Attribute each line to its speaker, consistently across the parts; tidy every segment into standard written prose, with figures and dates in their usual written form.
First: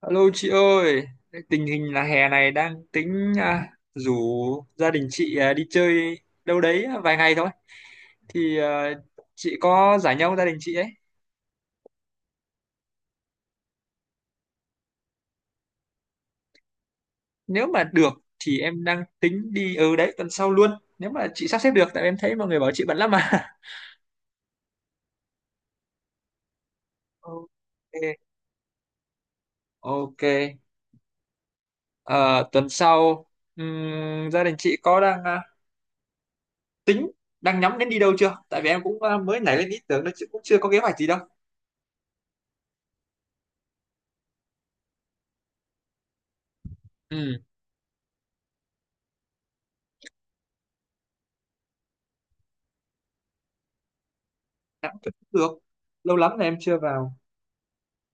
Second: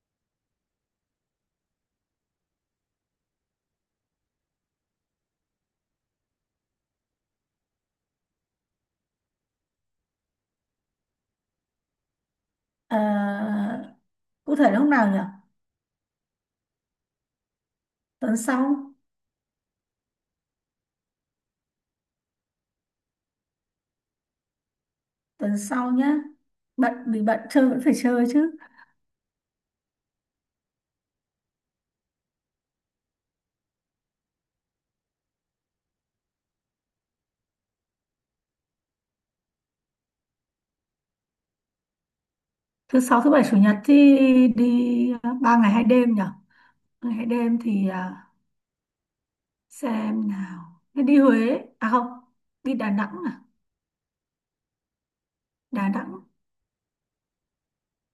Speaker 1: Alo chị ơi, tình hình là hè này đang tính rủ gia đình chị, đi chơi đâu đấy vài ngày thôi. Thì à, chị có rảnh nhau gia đình chị ấy.
Speaker 2: À, cụ thể là lúc nào nhỉ?
Speaker 1: Nếu mà được
Speaker 2: Tuần
Speaker 1: thì em
Speaker 2: sau,
Speaker 1: đang tính đi ở đấy tuần sau luôn. Nếu mà chị sắp xếp được, tại em thấy mọi người bảo chị bận lắm mà.
Speaker 2: tuần sau nhá. Bận vì bận
Speaker 1: Ok,
Speaker 2: chơi vẫn phải chơi chứ.
Speaker 1: ok. Ờ, tuần sau gia đình chị có đang tính đang nhắm đến đi đâu chưa? Tại vì em cũng, mới nảy lên ý tưởng đó chứ cũng chưa có kế hoạch gì đâu.
Speaker 2: Thứ sáu, thứ bảy, chủ nhật thì đi à, ba ngày hai đêm nhỉ? Ba ngày hai
Speaker 1: Ừ,
Speaker 2: đêm thì à, xem nào. Thế đi Huế, à không, đi Đà Nẵng à?
Speaker 1: cũng được.
Speaker 2: Đà Nẵng.
Speaker 1: Lâu lắm là em chưa vào.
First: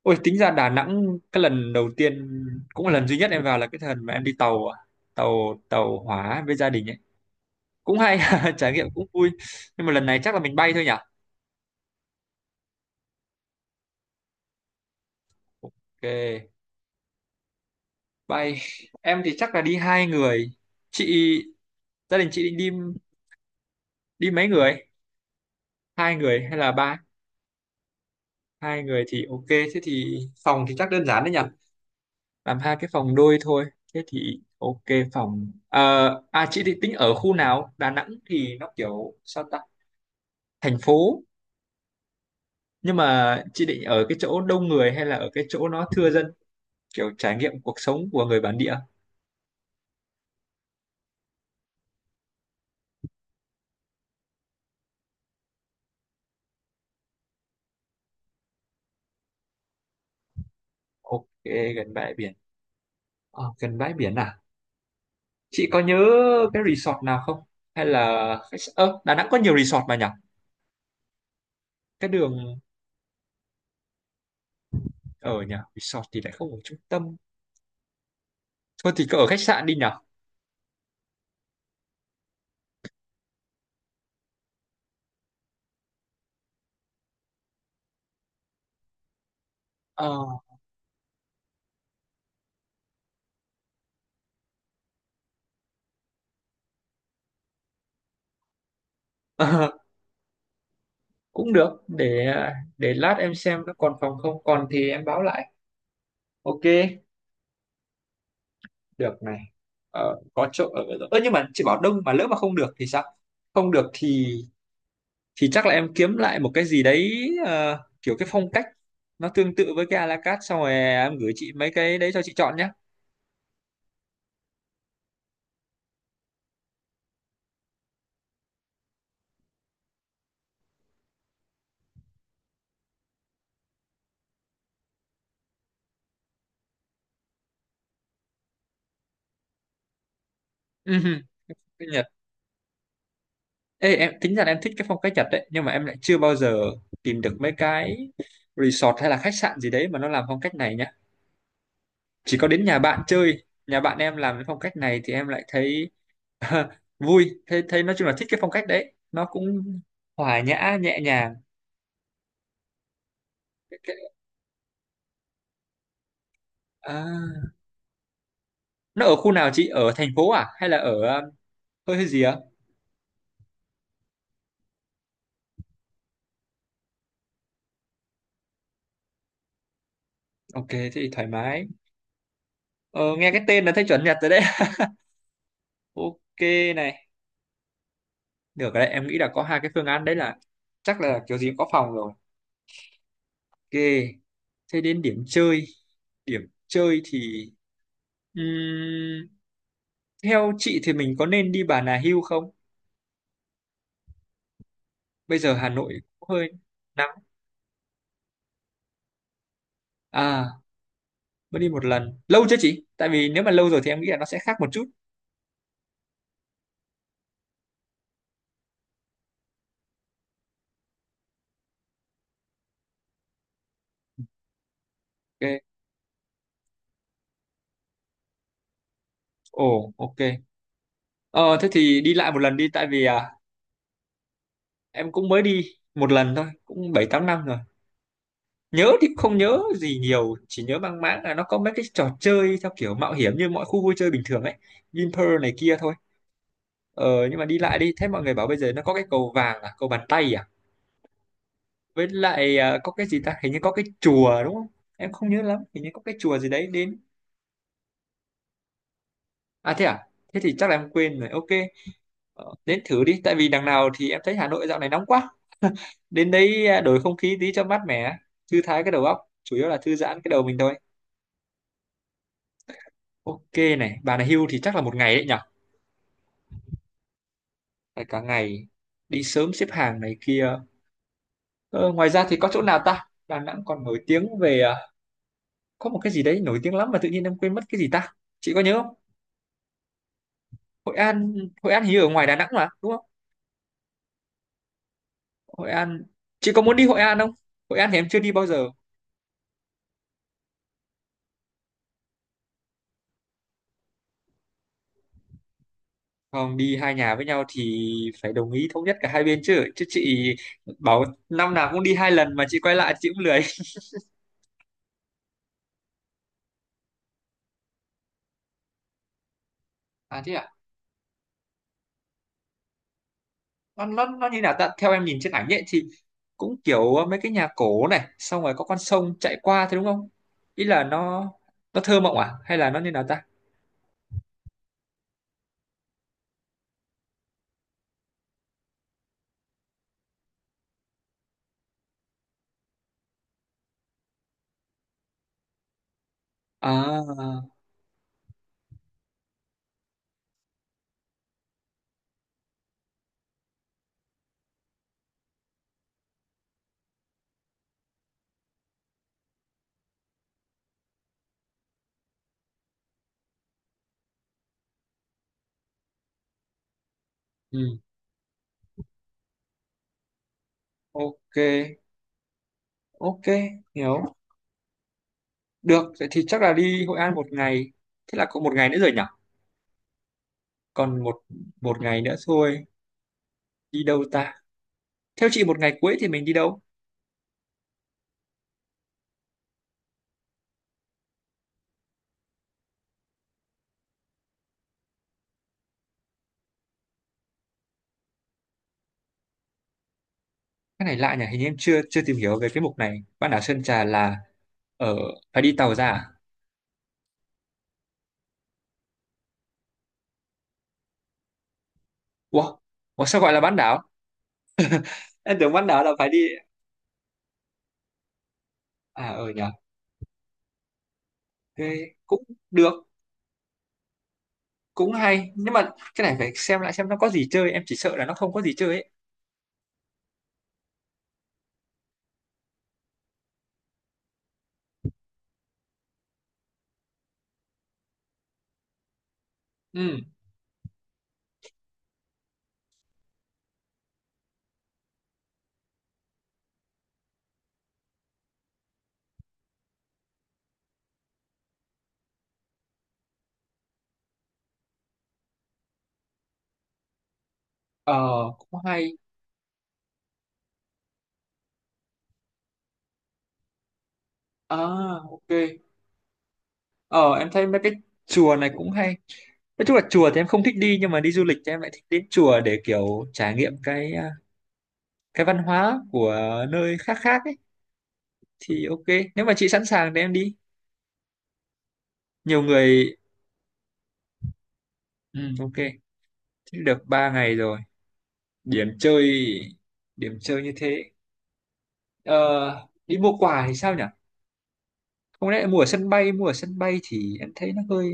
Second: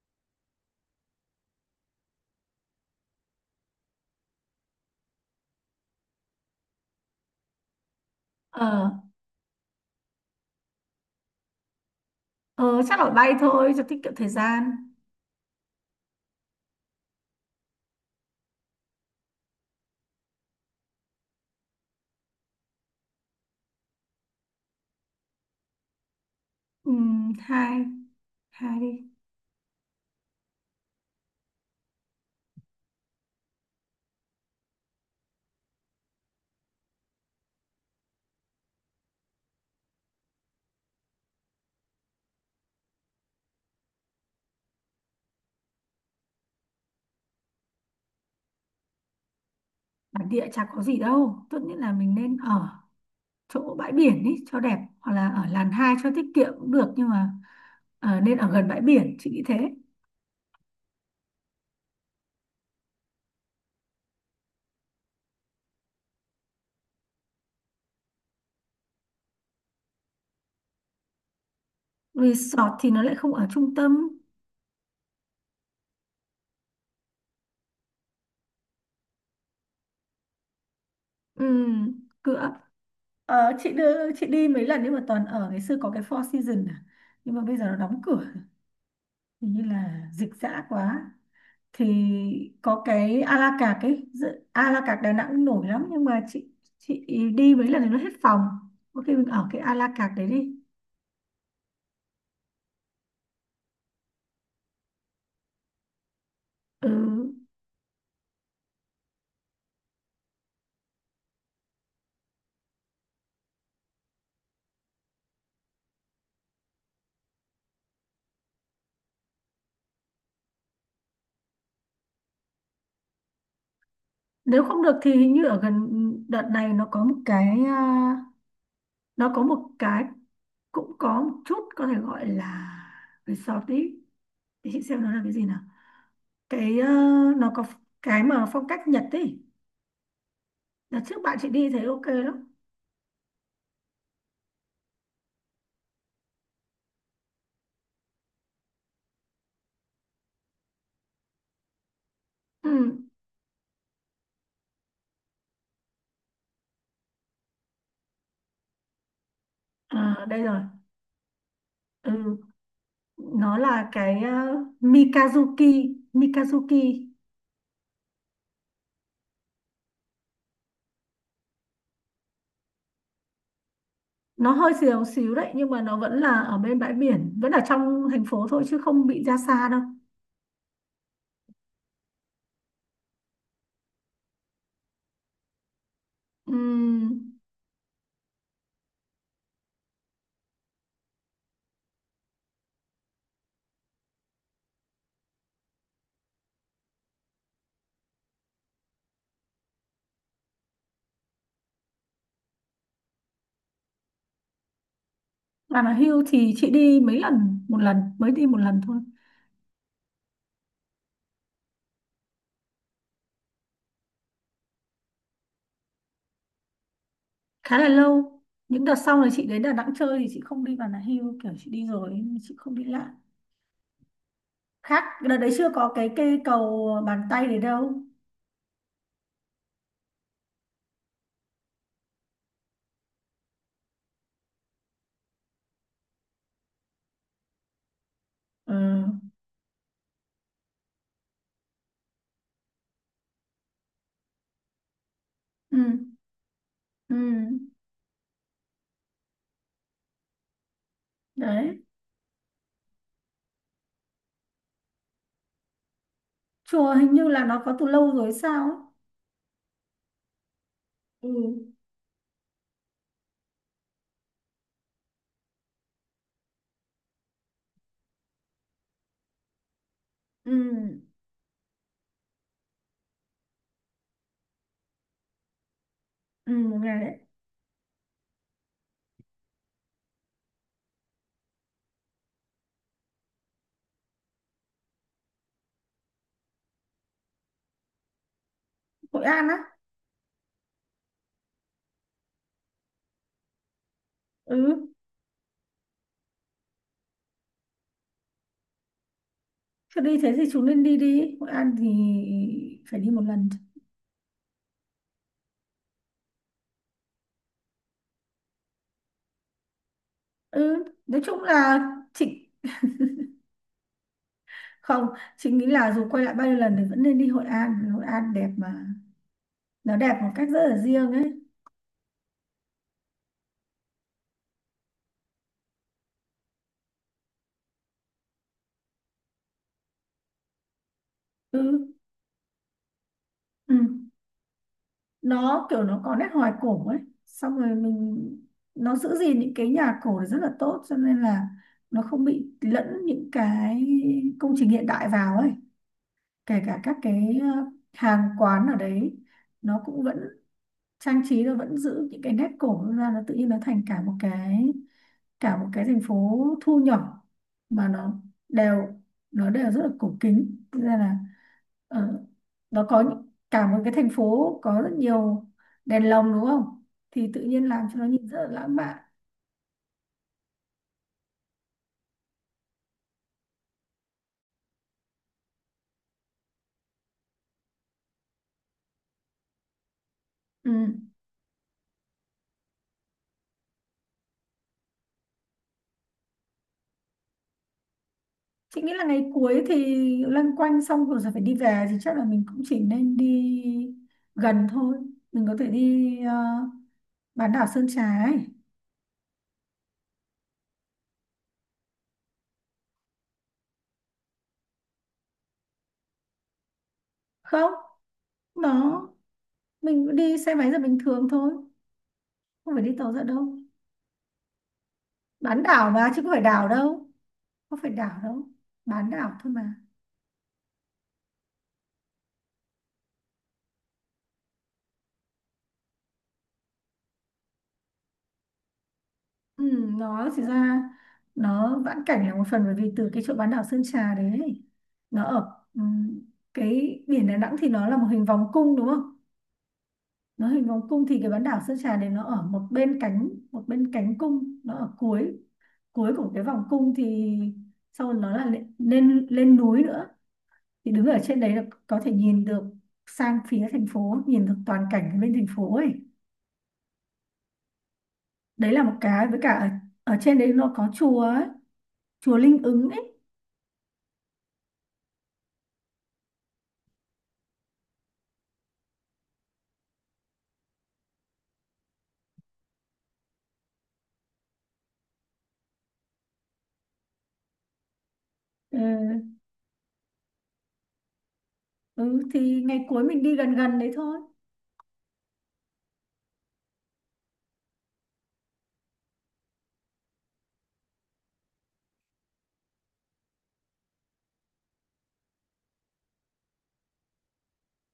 Speaker 1: Ôi tính ra Đà Nẵng cái lần đầu tiên cũng là lần duy nhất em vào là cái lần mà em đi tàu ạ. Tàu tàu hỏa với gia đình ấy, cũng hay. Trải nghiệm
Speaker 2: Ờ,
Speaker 1: cũng vui, nhưng mà lần này chắc là mình bay thôi nhỉ.
Speaker 2: ờ chắc là bay thôi cho tiết kiệm thời gian.
Speaker 1: Ok, bay. Em thì chắc là đi hai người. Chị, gia đình chị định đi, đi mấy người, hai người hay là ba?
Speaker 2: Hai, hai
Speaker 1: Hai người
Speaker 2: đi.
Speaker 1: thì ok, thế thì phòng thì chắc đơn giản đấy nhỉ, làm hai cái phòng đôi thôi. Thế thì ok. Phòng. Ờ, à, chị thì tính ở khu nào? Đà Nẵng thì nó kiểu sao ta, thành phố, nhưng mà chị định ở cái chỗ đông người hay là ở cái chỗ nó thưa dân, kiểu trải nghiệm cuộc sống của người bản địa?
Speaker 2: Bản địa chả có gì đâu. Tốt nhất là mình nên ở chỗ bãi biển ý, cho đẹp hoặc là ở làn 2 cho tiết kiệm cũng được, nhưng mà nên ở gần bãi biển, chị nghĩ thế.
Speaker 1: Ok, gần bãi biển. Ờ, gần bãi biển, à chị có nhớ cái resort nào không, hay là khách s- ơ Đà Nẵng có nhiều resort mà nhỉ, cái đường.
Speaker 2: Resort thì nó lại không ở trung tâm.
Speaker 1: Ở nhỉ, resort thì lại không ở trung tâm. Thôi thì cứ ở khách sạn đi nhỉ.
Speaker 2: Ừ. cửa ờ, chị đưa chị đi mấy lần nhưng mà toàn ở ngày xưa có cái Four Seasons à. Nhưng mà bây giờ nó đóng cửa, hình như là
Speaker 1: Ờ.
Speaker 2: dịch dã quá. Thì có cái a la carte ấy, a la carte Đà Nẵng cũng nổi lắm, nhưng mà chị đi mấy lần thì nó hết phòng. Có khi mình ở cái a la carte đấy đi.
Speaker 1: Cũng được, để lát em xem nó còn phòng không, còn thì em báo lại. Ok,
Speaker 2: Ừ.
Speaker 1: được này. Ờ, có chỗ ở. Ơ nhưng mà chị bảo đông mà lỡ mà không được thì sao? Không được thì chắc là em kiếm lại một cái gì đấy, kiểu cái phong cách nó tương tự với cái a la carte, xong rồi em gửi chị mấy cái đấy cho chị chọn nhé.
Speaker 2: Nếu không được thì hình như ở gần, đợt này nó có một cái, cũng có một chút, có thể gọi là resort ý. Để chị xem nó là cái gì nào. cái ờ, nó có cái mà phong cách Nhật ý. Đợt trước
Speaker 1: Ừm,
Speaker 2: bạn chị đi thấy
Speaker 1: cái Nhật.
Speaker 2: ok lắm.
Speaker 1: Ê, em tính ra là em thích cái phong cách Nhật đấy, nhưng mà em lại chưa bao giờ tìm được mấy cái resort hay là khách sạn gì đấy mà nó làm phong cách này nhá. Chỉ có đến nhà
Speaker 2: Ừ.
Speaker 1: bạn chơi, nhà bạn em làm cái phong cách này thì em lại thấy vui. Thế thế nói chung là thích cái phong cách đấy, nó cũng
Speaker 2: À,
Speaker 1: hòa
Speaker 2: đây rồi.
Speaker 1: nhã nhẹ nhàng.
Speaker 2: Ừ. Nó
Speaker 1: Cái-
Speaker 2: là
Speaker 1: cái-
Speaker 2: Mikazuki Mikazuki.
Speaker 1: À, nó ở khu nào? Chị ở thành phố à, hay là ở hơi hơi gì á?
Speaker 2: Nó hơi xíu xíu đấy nhưng mà nó vẫn là ở bên bãi biển, vẫn ở trong thành phố thôi chứ không bị ra xa đâu.
Speaker 1: Ok thế thì thoải mái. Ờ, nghe cái tên là thấy chuẩn Nhật rồi đấy. Ok
Speaker 2: Ừ.
Speaker 1: này, được rồi đấy, em nghĩ là có hai cái phương án đấy, là chắc là kiểu gì cũng có phòng rồi. Ok, thế đến điểm chơi. Điểm chơi thì, ừm, theo chị thì mình có nên đi Bà Nà Hills không? Bây giờ Hà
Speaker 2: Bà mà
Speaker 1: Nội
Speaker 2: hưu
Speaker 1: cũng hơi
Speaker 2: thì chị đi
Speaker 1: nắng.
Speaker 2: mấy lần, một lần, mới đi một lần thôi.
Speaker 1: À mới đi một lần, lâu chưa chị, tại vì nếu mà lâu rồi thì em nghĩ là nó sẽ khác một chút.
Speaker 2: Khá là lâu. Những đợt sau này chị đến Đà Nẵng chơi thì chị không đi Bà Nà Hills, kiểu chị đi rồi nhưng mà chị không đi lại. Khác, đợt đấy chưa
Speaker 1: Ok,
Speaker 2: có cái cây cầu bàn tay đấy đâu.
Speaker 1: ồ ok. Ờ thế thì đi lại một lần đi, tại vì, à, em cũng mới đi một lần thôi, cũng 7 8 năm rồi.
Speaker 2: Ừ.
Speaker 1: Nhớ thì cũng không nhớ gì nhiều, chỉ nhớ mang máng là nó có mấy cái trò chơi theo kiểu mạo hiểm như mọi khu vui chơi bình thường ấy, Vinpearl này kia
Speaker 2: Ừ.
Speaker 1: thôi.
Speaker 2: Ừ.
Speaker 1: Ờ nhưng mà đi lại đi. Thế mọi người bảo bây giờ nó có cái cầu vàng à, cầu bàn tay à.
Speaker 2: Đấy.
Speaker 1: Với lại, à, có cái gì ta, hình như có cái chùa đúng không, em không nhớ lắm, hình như có cái chùa gì đấy
Speaker 2: Chùa
Speaker 1: đến.
Speaker 2: hình như là nó có từ lâu rồi sao ấy.
Speaker 1: À thế à, thế thì chắc là em quên rồi.
Speaker 2: Ừ.
Speaker 1: Ok. Ờ, đến thử đi, tại vì đằng nào thì em thấy Hà Nội dạo này nóng quá. Đến đấy đổi không khí tí cho mát mẻ, thư thái cái đầu óc, chủ yếu là thư giãn cái đầu
Speaker 2: Ừ.
Speaker 1: mình thôi. Ok này, bà này hưu thì chắc là một ngày đấy nhở?
Speaker 2: Ừ. Một ngày đấy.
Speaker 1: Phải cả ngày, đi sớm xếp hàng này kia. Ờ, ngoài ra thì có chỗ nào ta? Đà Nẵng còn nổi tiếng về, có một cái gì đấy nổi tiếng lắm mà tự nhiên em quên mất, cái gì ta? Chị có nhớ không?
Speaker 2: Hội An á.
Speaker 1: Hội An, Hội An hình như ở ngoài Đà Nẵng mà, đúng không?
Speaker 2: Ừ.
Speaker 1: Hội An, chị có muốn đi Hội An không? Hội An thì em chưa đi bao giờ.
Speaker 2: Cứ đi thế thì chúng nên đi đi. Hội An thì phải đi một lần.
Speaker 1: Không đi hai nhà với nhau thì phải đồng ý thống nhất cả hai bên chứ chứ chị
Speaker 2: Ừ.
Speaker 1: bảo
Speaker 2: Nói chung
Speaker 1: năm nào
Speaker 2: là
Speaker 1: cũng đi hai lần mà
Speaker 2: chị
Speaker 1: chị quay lại chị cũng lười.
Speaker 2: không chị nghĩ là dù quay lại bao nhiêu lần thì vẫn nên đi Hội An vì Hội An đẹp mà, nó đẹp
Speaker 1: À
Speaker 2: một
Speaker 1: thế
Speaker 2: cách
Speaker 1: à,
Speaker 2: rất là riêng ấy.
Speaker 1: nó như nào ta? Theo em nhìn trên ảnh ấy thì cũng kiểu, ờ, mấy cái nhà cổ này, xong rồi có con sông chạy qua thế đúng không? Ý là nó
Speaker 2: Ừ,
Speaker 1: nó thơ mộng à hay là nó như nào ta?
Speaker 2: ừ. Nó kiểu nó có nét hoài cổ ấy, xong rồi mình nó giữ gìn những cái nhà cổ thì rất là tốt, cho nên là nó không bị lẫn những cái công trình hiện đại vào ấy. Kể cả các cái
Speaker 1: À
Speaker 2: hàng quán ở đấy, nó cũng vẫn trang trí, nó vẫn giữ những cái nét cổ ra, nó tự nhiên nó thành cả một cái thành phố thu nhỏ, mà đều nó đều rất là cổ kính. Thế ra là ờ, cả một cái thành phố có rất nhiều đèn lồng đúng không, thì tự nhiên
Speaker 1: ừ,
Speaker 2: làm cho nó nhìn rất là lãng mạn.
Speaker 1: ok ok, hiểu. Được vậy thì chắc là đi Hội An một ngày. Thế là có một ngày nữa rồi nhỉ. Còn
Speaker 2: Ừ.
Speaker 1: một, một ngày nữa thôi, đi đâu ta? Theo chị một ngày cuối thì mình đi đâu?
Speaker 2: Chị nghĩ là ngày cuối thì loanh quanh xong rồi sẽ phải đi về, thì chắc là mình cũng chỉ nên đi gần thôi, mình có thể đi bán đảo Sơn Trà ấy.
Speaker 1: Cái này lạ nhỉ, hình như em chưa chưa tìm hiểu về cái mục này, bán đảo Sơn Trà là ở, phải đi tàu ra à?
Speaker 2: Không, nó mình cũng đi xe máy là bình thường thôi,
Speaker 1: Ủa?
Speaker 2: không phải đi
Speaker 1: Ủa
Speaker 2: tàu
Speaker 1: sao
Speaker 2: ra
Speaker 1: gọi là bán
Speaker 2: đâu.
Speaker 1: đảo, em tưởng
Speaker 2: Bán
Speaker 1: bán đảo là
Speaker 2: đảo
Speaker 1: phải
Speaker 2: mà
Speaker 1: đi.
Speaker 2: chứ không phải đảo đâu, không phải đảo đâu,
Speaker 1: À
Speaker 2: bán
Speaker 1: ờ
Speaker 2: đảo
Speaker 1: nhỉ,
Speaker 2: thôi mà.
Speaker 1: thế cũng được, cũng hay, nhưng mà cái này phải xem lại xem nó có gì chơi, em chỉ sợ là nó không có gì chơi ấy.
Speaker 2: Ừ, nó chỉ ra, nó vãn cảnh là một phần, bởi vì từ cái chỗ bán đảo Sơn Trà đấy ấy, nó ở cái biển Đà Nẵng thì nó là một hình vòng cung đúng không.
Speaker 1: Ừ,
Speaker 2: Nó hình vòng cung thì cái bán đảo Sơn Trà này nó ở một bên cánh cung, nó ở cuối cuối của cái vòng cung, thì sau đó nó là lên lên, lên núi nữa. Thì đứng ở trên đấy là có thể nhìn được sang phía thành phố, nhìn được toàn cảnh bên thành phố ấy.
Speaker 1: ờ cũng
Speaker 2: Đấy là
Speaker 1: hay.
Speaker 2: một cái, với cả ở trên đấy nó có chùa ấy, chùa Linh Ứng ấy.
Speaker 1: À ok, ờ em thấy mấy cái chùa này cũng hay. Nói chung là chùa thì em không thích đi, nhưng mà đi du lịch thì em lại thích đến chùa để kiểu trải nghiệm cái, à, cái văn hóa của nơi khác khác ấy. Thì
Speaker 2: Ừ.
Speaker 1: ok, nếu mà chị sẵn sàng thì em đi
Speaker 2: Ừ
Speaker 1: nhiều
Speaker 2: thì ngày
Speaker 1: người.
Speaker 2: cuối mình đi gần gần đấy thôi.
Speaker 1: Ừ, ok, thế được 3 ngày rồi. Điểm chơi, điểm chơi như thế. Ờ, đi mua quà thì sao nhỉ? Không lẽ mua ở sân bay, mua ở sân bay thì em thấy nó hơi,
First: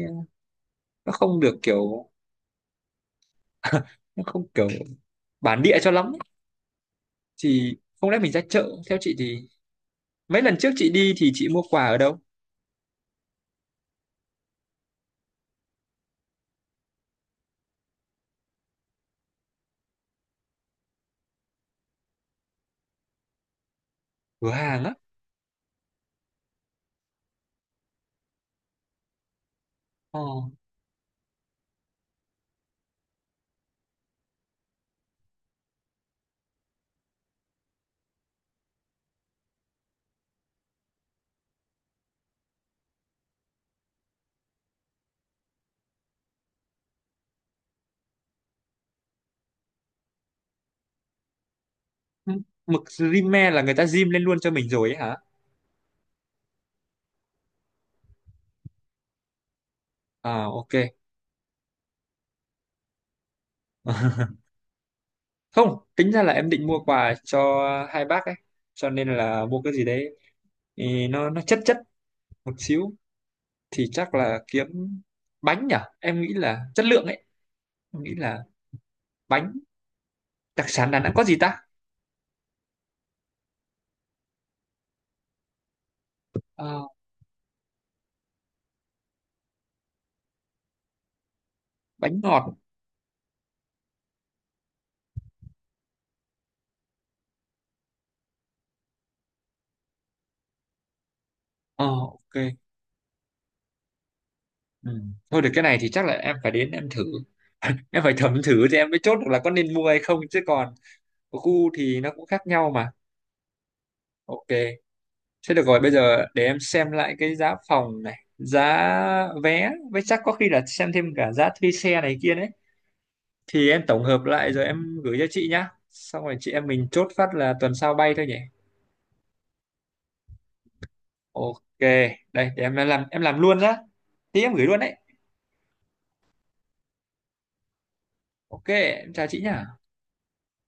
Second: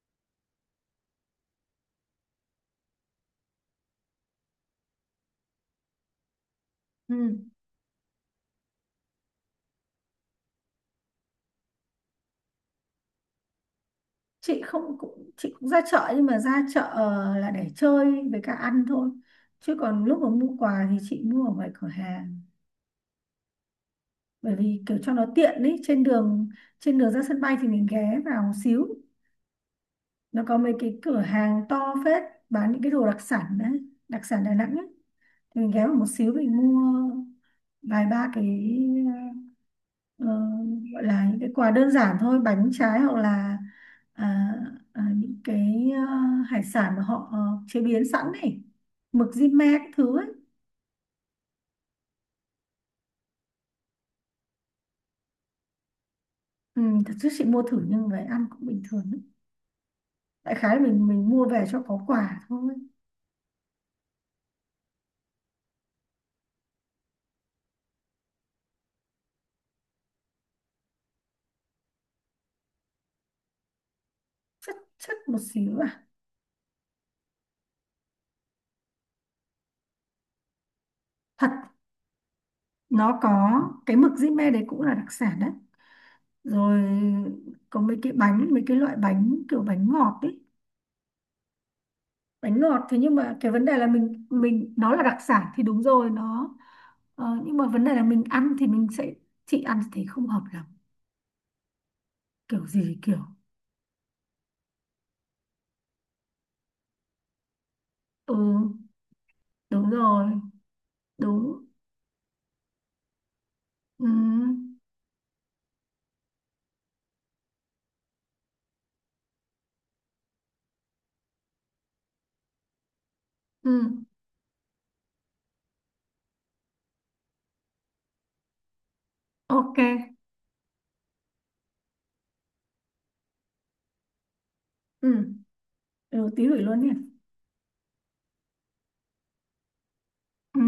Speaker 1: nó không được kiểu nó không kiểu bản địa cho lắm ấy.
Speaker 2: Ừ.
Speaker 1: Thì không lẽ mình ra chợ, theo chị thì mấy lần trước chị đi thì chị mua quà ở đâu?
Speaker 2: chị không cũng chị cũng ra chợ, nhưng mà ra chợ là để chơi, với cả ăn thôi, chứ còn lúc mà mua quà thì chị mua ở ngoài cửa hàng,
Speaker 1: Cửa
Speaker 2: bởi vì
Speaker 1: hàng á.
Speaker 2: kiểu cho nó tiện ấy. Trên đường ra sân bay thì mình ghé vào một xíu.
Speaker 1: Ờ.
Speaker 2: Nó có mấy cái cửa hàng to phết bán những cái đồ đặc sản đấy, đặc sản Đà Nẵng ấy. Thì mình ghé vào một xíu mình mua vài ba cái, ờ, gọi là những cái quà đơn giản thôi, bánh trái, hoặc là à, những cái hải sản mà họ chế biến sẵn này, mực di-me cái thứ ấy.
Speaker 1: Mực rímel là người ta rim lên luôn cho mình rồi ấy hả?
Speaker 2: Ừ, thật sự chị mua thử nhưng về ăn cũng bình thường ấy.
Speaker 1: À
Speaker 2: Đại
Speaker 1: ok.
Speaker 2: khái là mình mua về cho có quà thôi.
Speaker 1: Không tính ra là em định mua quà cho hai bác ấy, cho nên là mua cái gì đấy thì nó chất chất một xíu, thì chắc là kiếm
Speaker 2: Chất chất một
Speaker 1: bánh nhở,
Speaker 2: xíu à.
Speaker 1: em nghĩ là chất lượng ấy. Em nghĩ là bánh, đặc sản Đà Nẵng có gì
Speaker 2: Thật,
Speaker 1: ta?
Speaker 2: nó có cái mực di-me đấy cũng là đặc sản đấy. Rồi
Speaker 1: Ờ,
Speaker 2: có mấy cái loại bánh kiểu bánh ngọt ấy.
Speaker 1: bánh ngọt.
Speaker 2: Bánh ngọt, thế nhưng mà cái vấn đề là mình nó là đặc sản thì đúng rồi, nó nhưng mà vấn đề là mình ăn thì mình sẽ chị ăn thì không hợp lắm,
Speaker 1: Ờ ok.
Speaker 2: kiểu gì kiểu.
Speaker 1: Ừ. Thôi được, cái này thì chắc là em phải đến em thử em phải
Speaker 2: Ừ.
Speaker 1: thẩm thử thì em mới chốt được là có nên mua
Speaker 2: Đúng
Speaker 1: hay không,
Speaker 2: rồi.
Speaker 1: chứ còn
Speaker 2: Đúng.
Speaker 1: khu thì nó cũng khác nhau mà.
Speaker 2: Ừ.
Speaker 1: Ok. Thế được rồi, bây giờ để em xem lại cái giá phòng này, giá vé, với chắc có khi là xem thêm cả giá thuê xe này kia đấy. Thì
Speaker 2: Ừ.
Speaker 1: em tổng hợp lại rồi em gửi cho chị nhá. Xong rồi chị em mình chốt phát là tuần sau bay thôi nhỉ.
Speaker 2: Ok.
Speaker 1: Ok, đây để em làm, em làm luôn nhá. Tí em gửi luôn đấy.
Speaker 2: Ừ. Ừ, tí gửi luôn nhỉ.
Speaker 1: Ok, em chào chị nhá.
Speaker 2: Ừ.